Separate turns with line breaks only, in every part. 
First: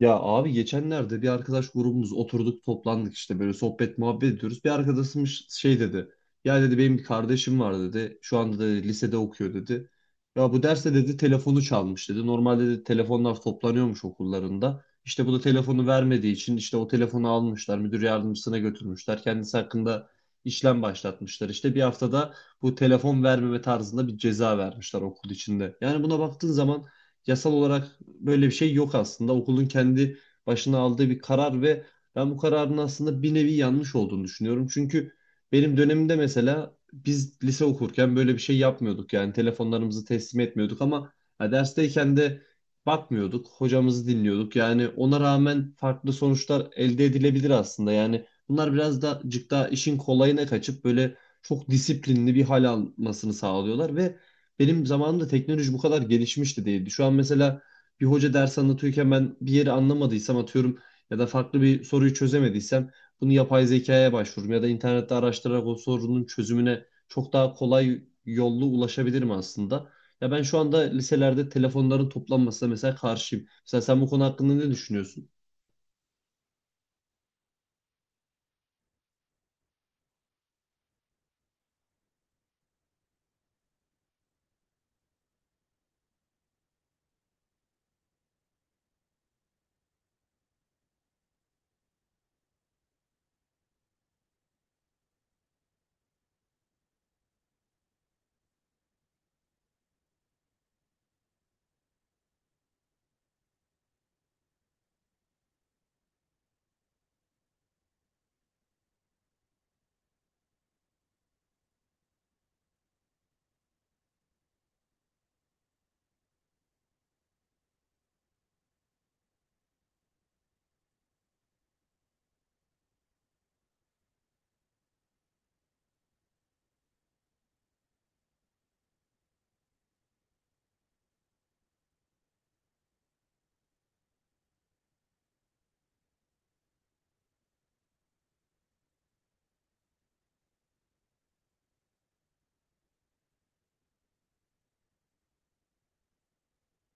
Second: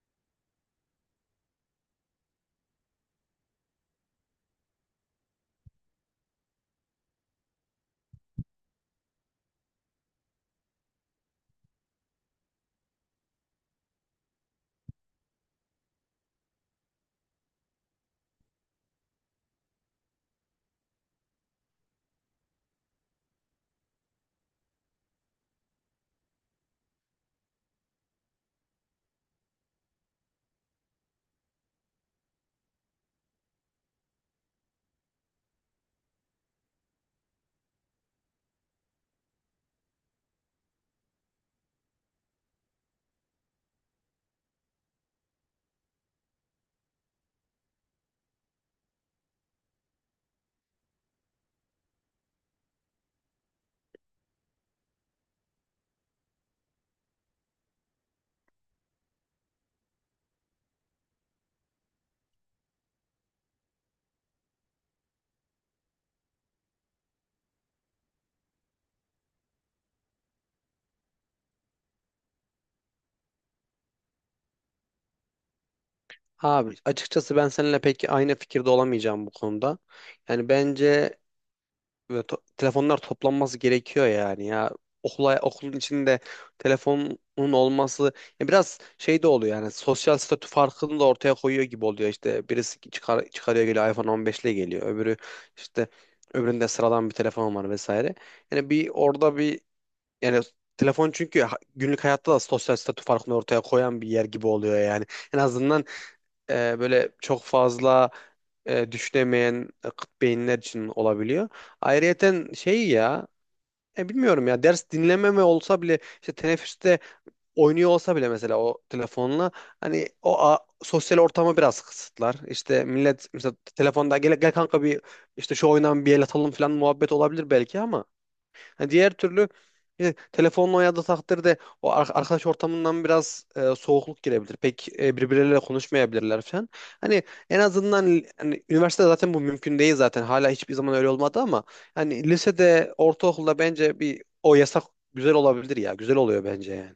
Ya abi geçenlerde bir arkadaş grubumuz oturduk toplandık işte böyle sohbet muhabbet ediyoruz. Bir arkadaşımız şey dedi. Ya dedi benim bir kardeşim var dedi. Şu anda da lisede okuyor dedi. Ya bu derste dedi telefonu çalmış dedi. Normalde dedi telefonlar toplanıyormuş okullarında. İşte bu da telefonu vermediği için işte o telefonu almışlar. Müdür yardımcısına götürmüşler. Kendisi hakkında işlem başlatmışlar. İşte bir haftada bu telefon vermeme tarzında bir ceza vermişler okul içinde. Yani buna baktığın zaman yasal olarak böyle bir şey yok aslında. Okulun kendi başına aldığı bir karar ve ben bu kararın aslında bir nevi yanlış olduğunu düşünüyorum. Çünkü benim dönemimde mesela biz lise okurken böyle bir şey yapmıyorduk. Yani telefonlarımızı teslim etmiyorduk ama ha, dersteyken de bakmıyorduk. Hocamızı dinliyorduk. Yani ona rağmen farklı sonuçlar elde edilebilir aslında. Yani bunlar biraz da cık daha işin kolayına kaçıp böyle çok disiplinli bir hal almasını sağlıyorlar ve benim zamanımda teknoloji bu kadar gelişmişti değildi. Şu an mesela bir hoca ders anlatıyorken ben bir yeri anlamadıysam, atıyorum, ya da farklı bir soruyu çözemediysem bunu yapay zekaya başvururum ya da internette araştırarak o sorunun çözümüne çok daha kolay yollu ulaşabilirim aslında. Ya ben şu anda liselerde telefonların toplanmasına mesela karşıyım. Mesela sen bu konu hakkında ne düşünüyorsun?
Abi açıkçası ben seninle pek aynı fikirde olamayacağım bu konuda. Yani bence telefonlar toplanması gerekiyor yani ya. Okula, okulun içinde telefonun olması ya biraz şey de oluyor yani sosyal statü farkını da ortaya koyuyor gibi oluyor. İşte birisi çıkarıyor geliyor, iPhone 15 ile geliyor, öbürü işte öbüründe sıradan bir telefon var vesaire. Yani bir orada bir yani telefon çünkü günlük hayatta da sosyal statü farkını ortaya koyan bir yer gibi oluyor yani. En azından böyle çok fazla düşünemeyen kıt beyinler için olabiliyor. Ayrıyeten şey ya, bilmiyorum ya, ders dinlememe olsa bile işte teneffüste oynuyor olsa bile mesela o telefonla hani sosyal ortamı biraz kısıtlar. İşte millet mesela telefonda "Gel, gel kanka, bir işte şu oyundan bir el atalım" falan muhabbet olabilir belki ama. Ha, diğer türlü telefonla oynadığı takdirde o arkadaş ortamından biraz soğukluk girebilir. Pek birbirleriyle konuşmayabilirler falan. Hani en azından hani, üniversitede zaten bu mümkün değil zaten. Hala hiçbir zaman öyle olmadı ama hani lisede, ortaokulda bence bir o yasak güzel olabilir ya. Güzel oluyor bence yani.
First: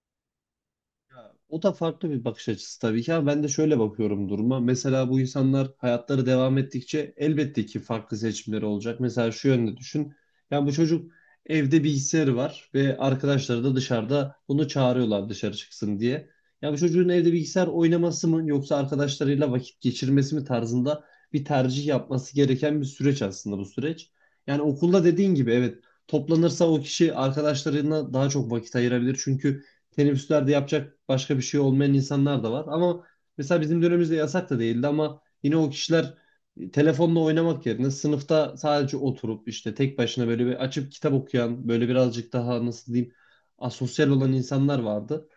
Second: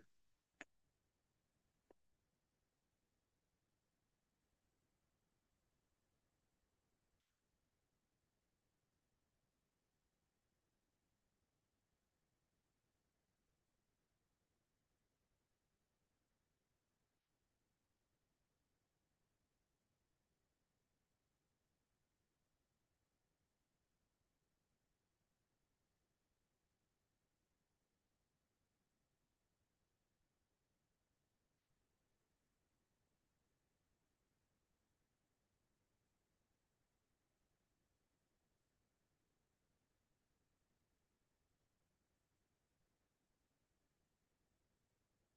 Ya, o da farklı bir bakış açısı tabii ki, ama ben de şöyle bakıyorum duruma. Mesela bu insanlar hayatları devam ettikçe elbette ki farklı seçimleri olacak. Mesela şu yönde düşün. Yani bu çocuk evde bilgisayarı var ve arkadaşları da dışarıda bunu çağırıyorlar dışarı çıksın diye. Ya bu çocuğun evde bilgisayar oynaması mı yoksa arkadaşlarıyla vakit geçirmesi mi tarzında bir tercih yapması gereken bir süreç aslında bu süreç. Yani okulda dediğin gibi, evet, toplanırsa o kişi arkadaşlarına daha çok vakit ayırabilir. Çünkü teneffüslerde yapacak başka bir şey olmayan insanlar da var. Ama mesela bizim dönemimizde yasak da değildi, ama yine o kişiler telefonla oynamak yerine sınıfta sadece oturup işte tek başına böyle bir açıp kitap okuyan, böyle birazcık daha, nasıl diyeyim, asosyal olan insanlar vardı.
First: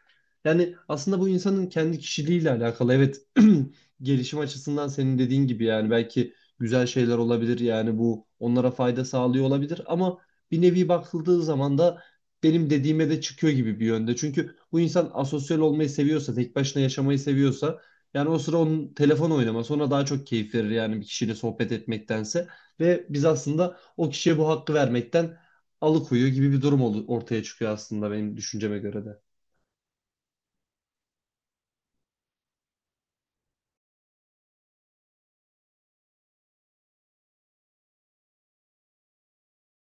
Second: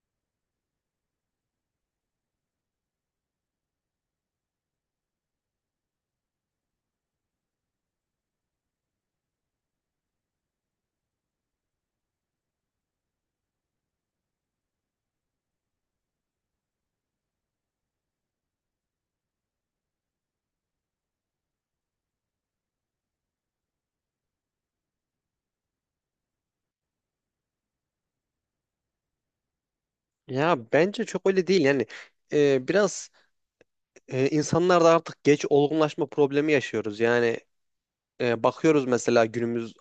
Yani aslında bu insanın kendi kişiliğiyle alakalı. Evet, gelişim açısından senin dediğin gibi yani belki güzel şeyler olabilir, yani bu onlara fayda sağlıyor olabilir, ama bir nevi bakıldığı zaman da benim dediğime de çıkıyor gibi bir yönde. Çünkü bu insan asosyal olmayı seviyorsa, tek başına yaşamayı seviyorsa, yani o sıra onun telefon oynaması ona daha çok keyif verir yani, bir kişiyle sohbet etmektense. Ve biz aslında o kişiye bu hakkı vermekten alıkoyuyor gibi bir durum ortaya çıkıyor aslında, benim düşünceme göre de.
Ya bence çok öyle değil yani. Biraz insanlarda artık geç olgunlaşma problemi yaşıyoruz yani. Bakıyoruz mesela günümüz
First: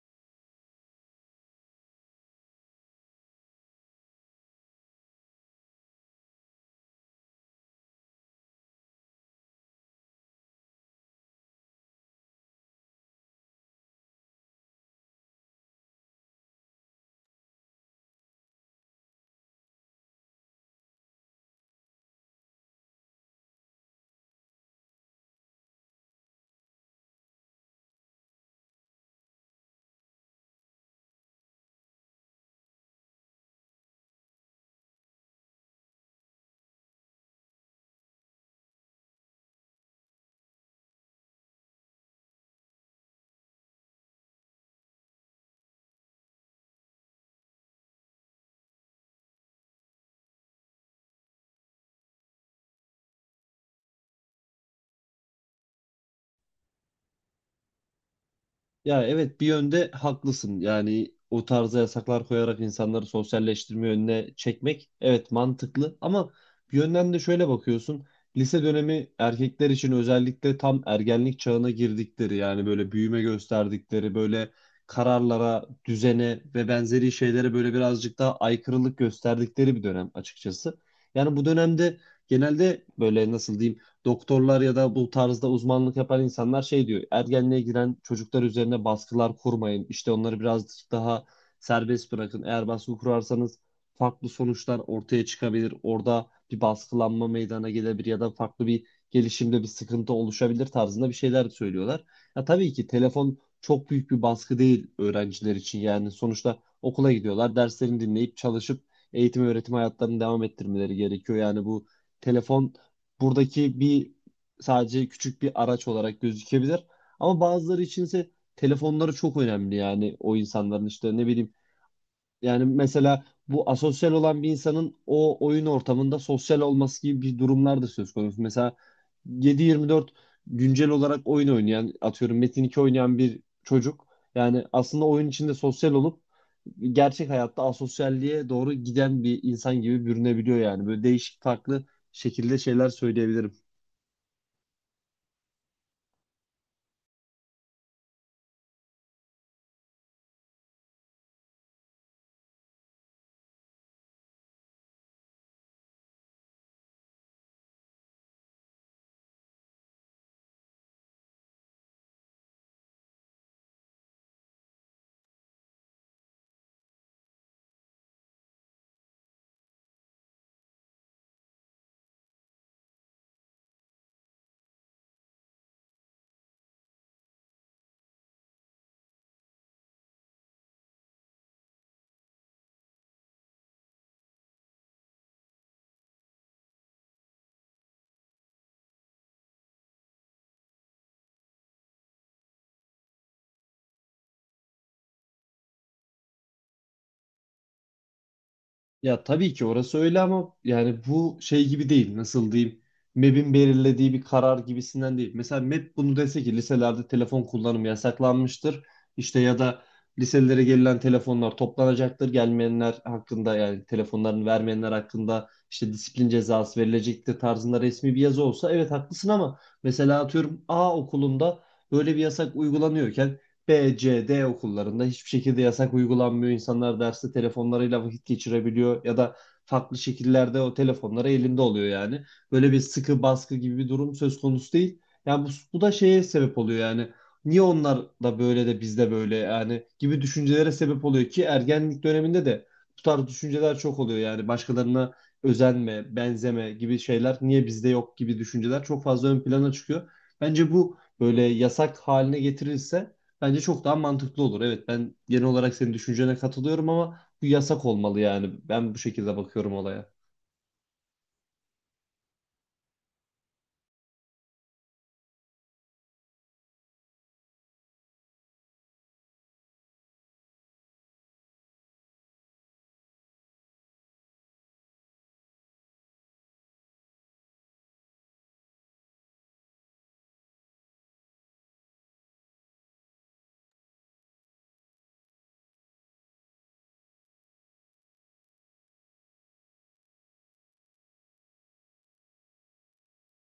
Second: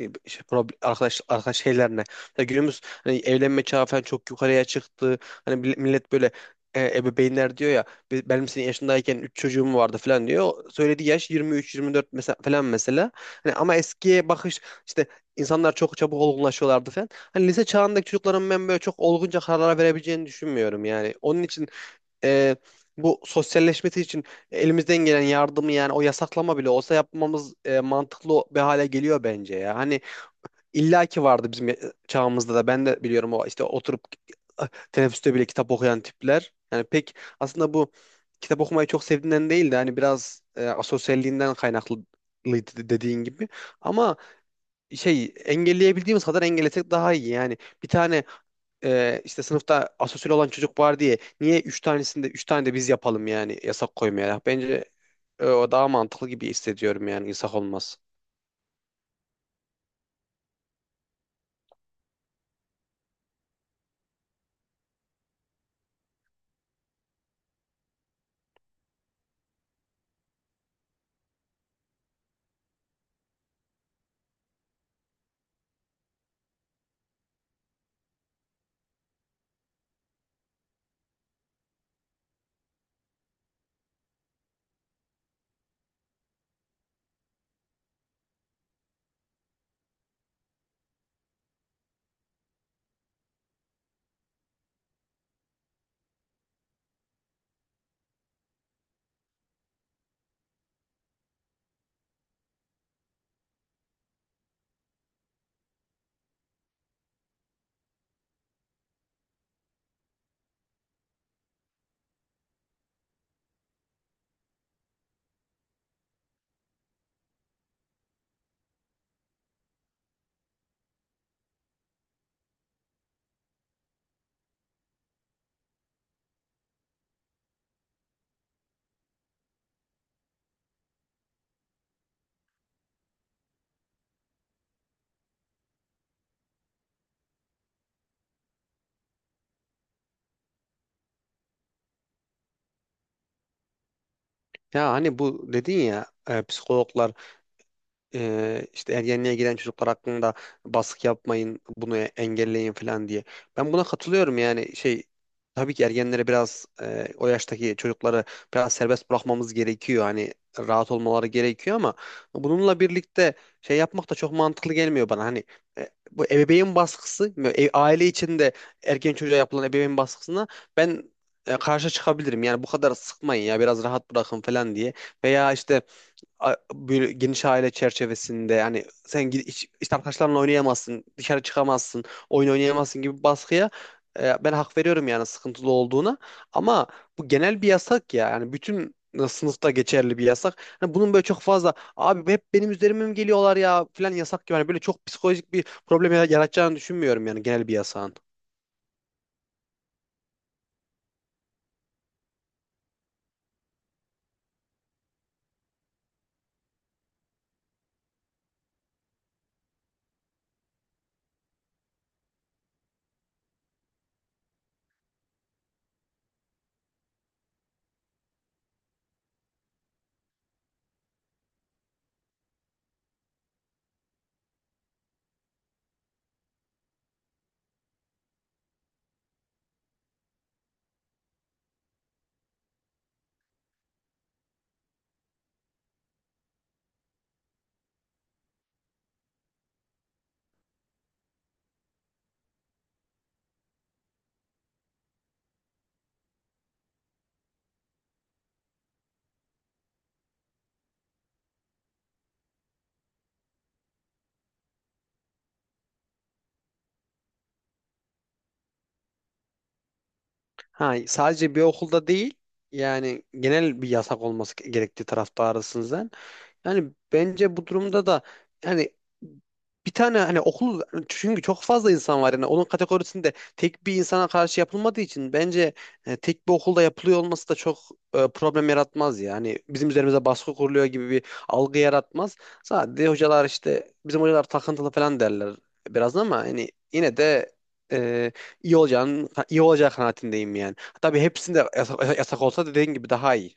işte arkadaş arkadaş şeylerine. Mesela günümüz hani evlenme çağı falan çok yukarıya çıktı. Hani millet böyle ebeveynler diyor ya, Benim senin yaşındayken 3 çocuğum vardı" falan diyor. Söylediği yaş 23-24 mesela falan mesela. Hani ama eskiye bakış işte insanlar çok çabuk olgunlaşıyorlardı falan. Hani lise çağındaki çocukların ben böyle çok olgunca kararlar verebileceğini düşünmüyorum yani. Onun için e, bu sosyalleşmesi için elimizden gelen yardımı, yani o yasaklama bile olsa, yapmamız mantıklı bir hale geliyor bence ya. Hani illaki vardı bizim çağımızda da, ben de biliyorum, o işte oturup e, teneffüste bile kitap okuyan tipler. Yani pek aslında bu kitap okumayı çok sevdiğinden değil de hani biraz asosyalliğinden kaynaklıydı, dediğin gibi. Ama şey, engelleyebildiğimiz kadar engellesek daha iyi. Yani bir tane işte sınıfta asosyal olan çocuk var diye niye üç tanesinde üç tane de biz yapalım yani yasak koymaya. Bence o daha mantıklı gibi hissediyorum yani yasak olmaz.
Ya evet, bir yönde haklısın. Yani o tarzda yasaklar koyarak insanları sosyalleştirme yönüne çekmek, evet, mantıklı, ama bir yönden de şöyle bakıyorsun. Lise dönemi erkekler için özellikle tam ergenlik çağına girdikleri, yani böyle büyüme gösterdikleri, böyle kararlara, düzene ve benzeri şeylere böyle birazcık daha aykırılık gösterdikleri bir dönem açıkçası. Yani bu dönemde genelde böyle, nasıl diyeyim, doktorlar ya da bu tarzda uzmanlık yapan insanlar şey diyor. Ergenliğe giren çocuklar üzerine baskılar kurmayın. İşte onları biraz daha serbest bırakın. Eğer baskı kurarsanız farklı sonuçlar ortaya çıkabilir. Orada bir baskılanma meydana gelebilir ya da farklı bir gelişimde bir sıkıntı oluşabilir tarzında bir şeyler söylüyorlar. Ya tabii ki telefon çok büyük bir baskı değil öğrenciler için. Yani sonuçta okula gidiyorlar, derslerini dinleyip çalışıp eğitim öğretim hayatlarını devam ettirmeleri gerekiyor. Yani bu telefon buradaki bir, sadece küçük bir araç olarak gözükebilir. Ama bazıları içinse telefonları çok önemli, yani o insanların işte, ne bileyim, yani mesela bu asosyal olan bir insanın o oyun ortamında sosyal olması gibi bir durumlar da söz konusu. Mesela 7-24 güncel olarak oyun oynayan, atıyorum, Metin 2 oynayan bir çocuk yani aslında oyun içinde sosyal olup gerçek hayatta asosyalliğe doğru giden bir insan gibi bürünebiliyor yani. Böyle değişik, farklı şekilde şeyler söyleyebilirim.
Ya hani bu dedin ya, psikologlar işte ergenliğe giren çocuklar hakkında baskı yapmayın, bunu engelleyin falan diye. Ben buna katılıyorum yani şey, tabii ki ergenlere biraz, o yaştaki çocukları biraz serbest bırakmamız gerekiyor. Hani rahat olmaları gerekiyor ama bununla birlikte şey yapmak da çok mantıklı gelmiyor bana. Hani bu ebeveyn baskısı, aile içinde ergen çocuğa yapılan ebeveyn baskısına ben karşı çıkabilirim. Yani bu kadar sıkmayın ya, biraz rahat bırakın falan diye. Veya işte böyle geniş aile çerçevesinde yani işte arkadaşlarınla oynayamazsın, dışarı çıkamazsın, oyun oynayamazsın gibi baskıya ben hak veriyorum yani sıkıntılı olduğuna. Ama bu genel bir yasak ya. Yani bütün sınıfta geçerli bir yasak. Hani bunun böyle çok fazla "Abi hep benim üzerime mi geliyorlar ya" falan yasak gibi. Yani böyle çok psikolojik bir problem yaratacağını düşünmüyorum yani genel bir yasağın.
Ya tabii ki orası öyle, ama yani bu şey gibi değil. Nasıl diyeyim? MEB'in belirlediği bir karar gibisinden değil. Mesela MEB bunu dese ki liselerde telefon kullanımı yasaklanmıştır. İşte ya da liselere gelen telefonlar toplanacaktır. Gelmeyenler hakkında, yani telefonlarını vermeyenler hakkında işte disiplin cezası verilecektir tarzında resmi bir yazı olsa evet haklısın, ama mesela atıyorum A okulunda böyle bir yasak uygulanıyorken B, C, D okullarında hiçbir şekilde yasak uygulanmıyor. İnsanlar derste telefonlarıyla vakit geçirebiliyor ya da farklı şekillerde o telefonları elinde oluyor yani. Böyle bir sıkı baskı gibi bir durum söz konusu değil. Yani bu da şeye sebep oluyor yani. Niye onlar da böyle de bizde böyle yani gibi düşüncelere sebep oluyor ki ergenlik döneminde de bu tarz düşünceler çok oluyor, yani başkalarına özenme, benzeme gibi şeyler niye bizde yok gibi düşünceler çok fazla ön plana çıkıyor. Bence bu böyle yasak haline getirilse bence çok daha mantıklı olur. Evet, ben genel olarak senin düşüncene katılıyorum, ama bu yasak olmalı yani. Ben bu şekilde bakıyorum olaya.
Ha, sadece bir okulda değil yani genel bir yasak olması gerektiği taraftarısınız. Yani bence bu durumda da yani bir tane hani okul, çünkü çok fazla insan var yani onun kategorisinde, tek bir insana karşı yapılmadığı için bence tek bir okulda yapılıyor olması da çok problem yaratmaz, yani bizim üzerimize baskı kuruluyor gibi bir algı yaratmaz. Sadece hocalar işte bizim hocalar takıntılı falan derler biraz ama hani yine de e, iyi olacağı kanaatindeyim yani. Tabii hepsinde yasak, yasak olsa dediğin gibi daha iyi.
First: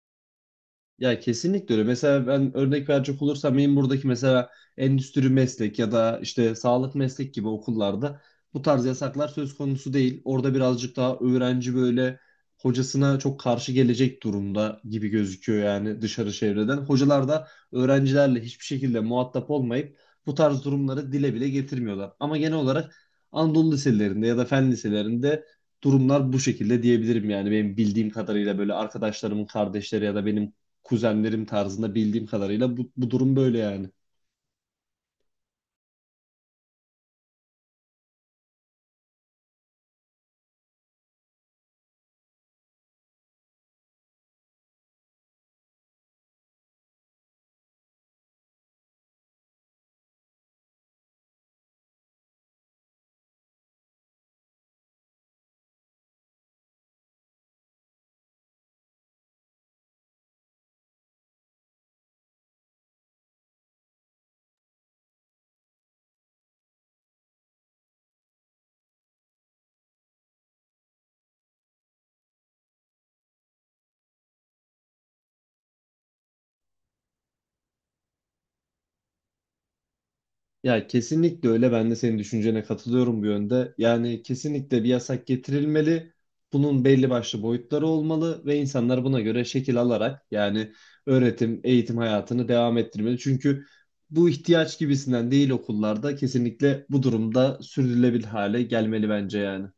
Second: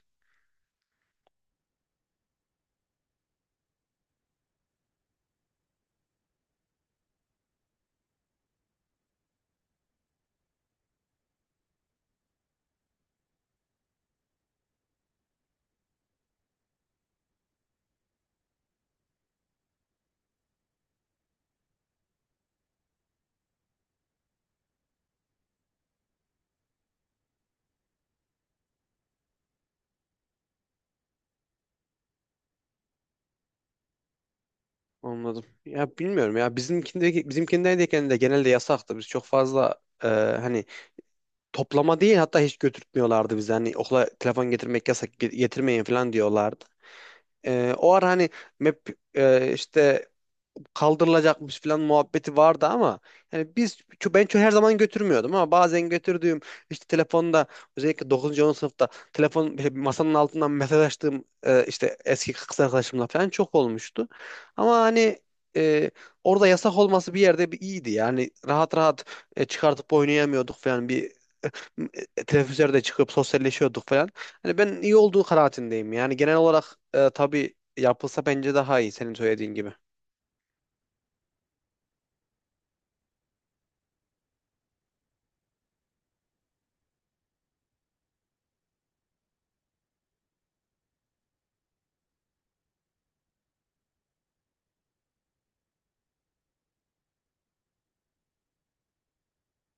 Ya kesinlikle öyle. Mesela ben örnek verecek olursam, benim buradaki mesela endüstri meslek ya da işte sağlık meslek gibi okullarda bu tarz yasaklar söz konusu değil. Orada birazcık daha öğrenci böyle hocasına çok karşı gelecek durumda gibi gözüküyor yani, dışarı çevreden. Hocalar da öğrencilerle hiçbir şekilde muhatap olmayıp bu tarz durumları dile bile getirmiyorlar. Ama genel olarak Anadolu liselerinde ya da fen liselerinde durumlar bu şekilde diyebilirim, yani benim bildiğim kadarıyla böyle arkadaşlarımın kardeşleri ya da benim kuzenlerim tarzında bildiğim kadarıyla bu durum böyle yani.
Anladım. Ya bilmiyorum ya, bizimkindeyken de genelde yasaktı. Biz çok fazla hani toplama değil, hatta hiç götürtmüyorlardı bizi. Hani okula telefon getirmek yasak, getirmeyin falan diyorlardı. E, o ara hani map işte kaldırılacakmış falan muhabbeti vardı ama yani biz ço- ben ço- her zaman götürmüyordum ama bazen götürdüğüm işte telefonda, özellikle dokuzuncu 10'uncu sınıfta, telefon böyle masanın altından mesaj açtığım, işte eski kız arkadaşımla falan çok olmuştu. Ama hani e, orada yasak olması bir yerde bir iyiydi. Yani rahat rahat çıkartıp oynayamıyorduk falan, bir teneffüslerde çıkıp sosyalleşiyorduk falan. Hani ben iyi olduğu kanaatindeyim. Yani genel olarak tabii yapılsa bence daha iyi, senin söylediğin gibi.
Ya kesinlikle öyle. Ben de senin düşüncene katılıyorum bu yönde. Yani kesinlikle bir yasak getirilmeli. Bunun belli başlı boyutları olmalı ve insanlar buna göre şekil alarak yani öğretim, eğitim hayatını devam ettirmeli. Çünkü bu ihtiyaç gibisinden değil, okullarda kesinlikle bu durumda sürdürülebilir hale gelmeli bence yani.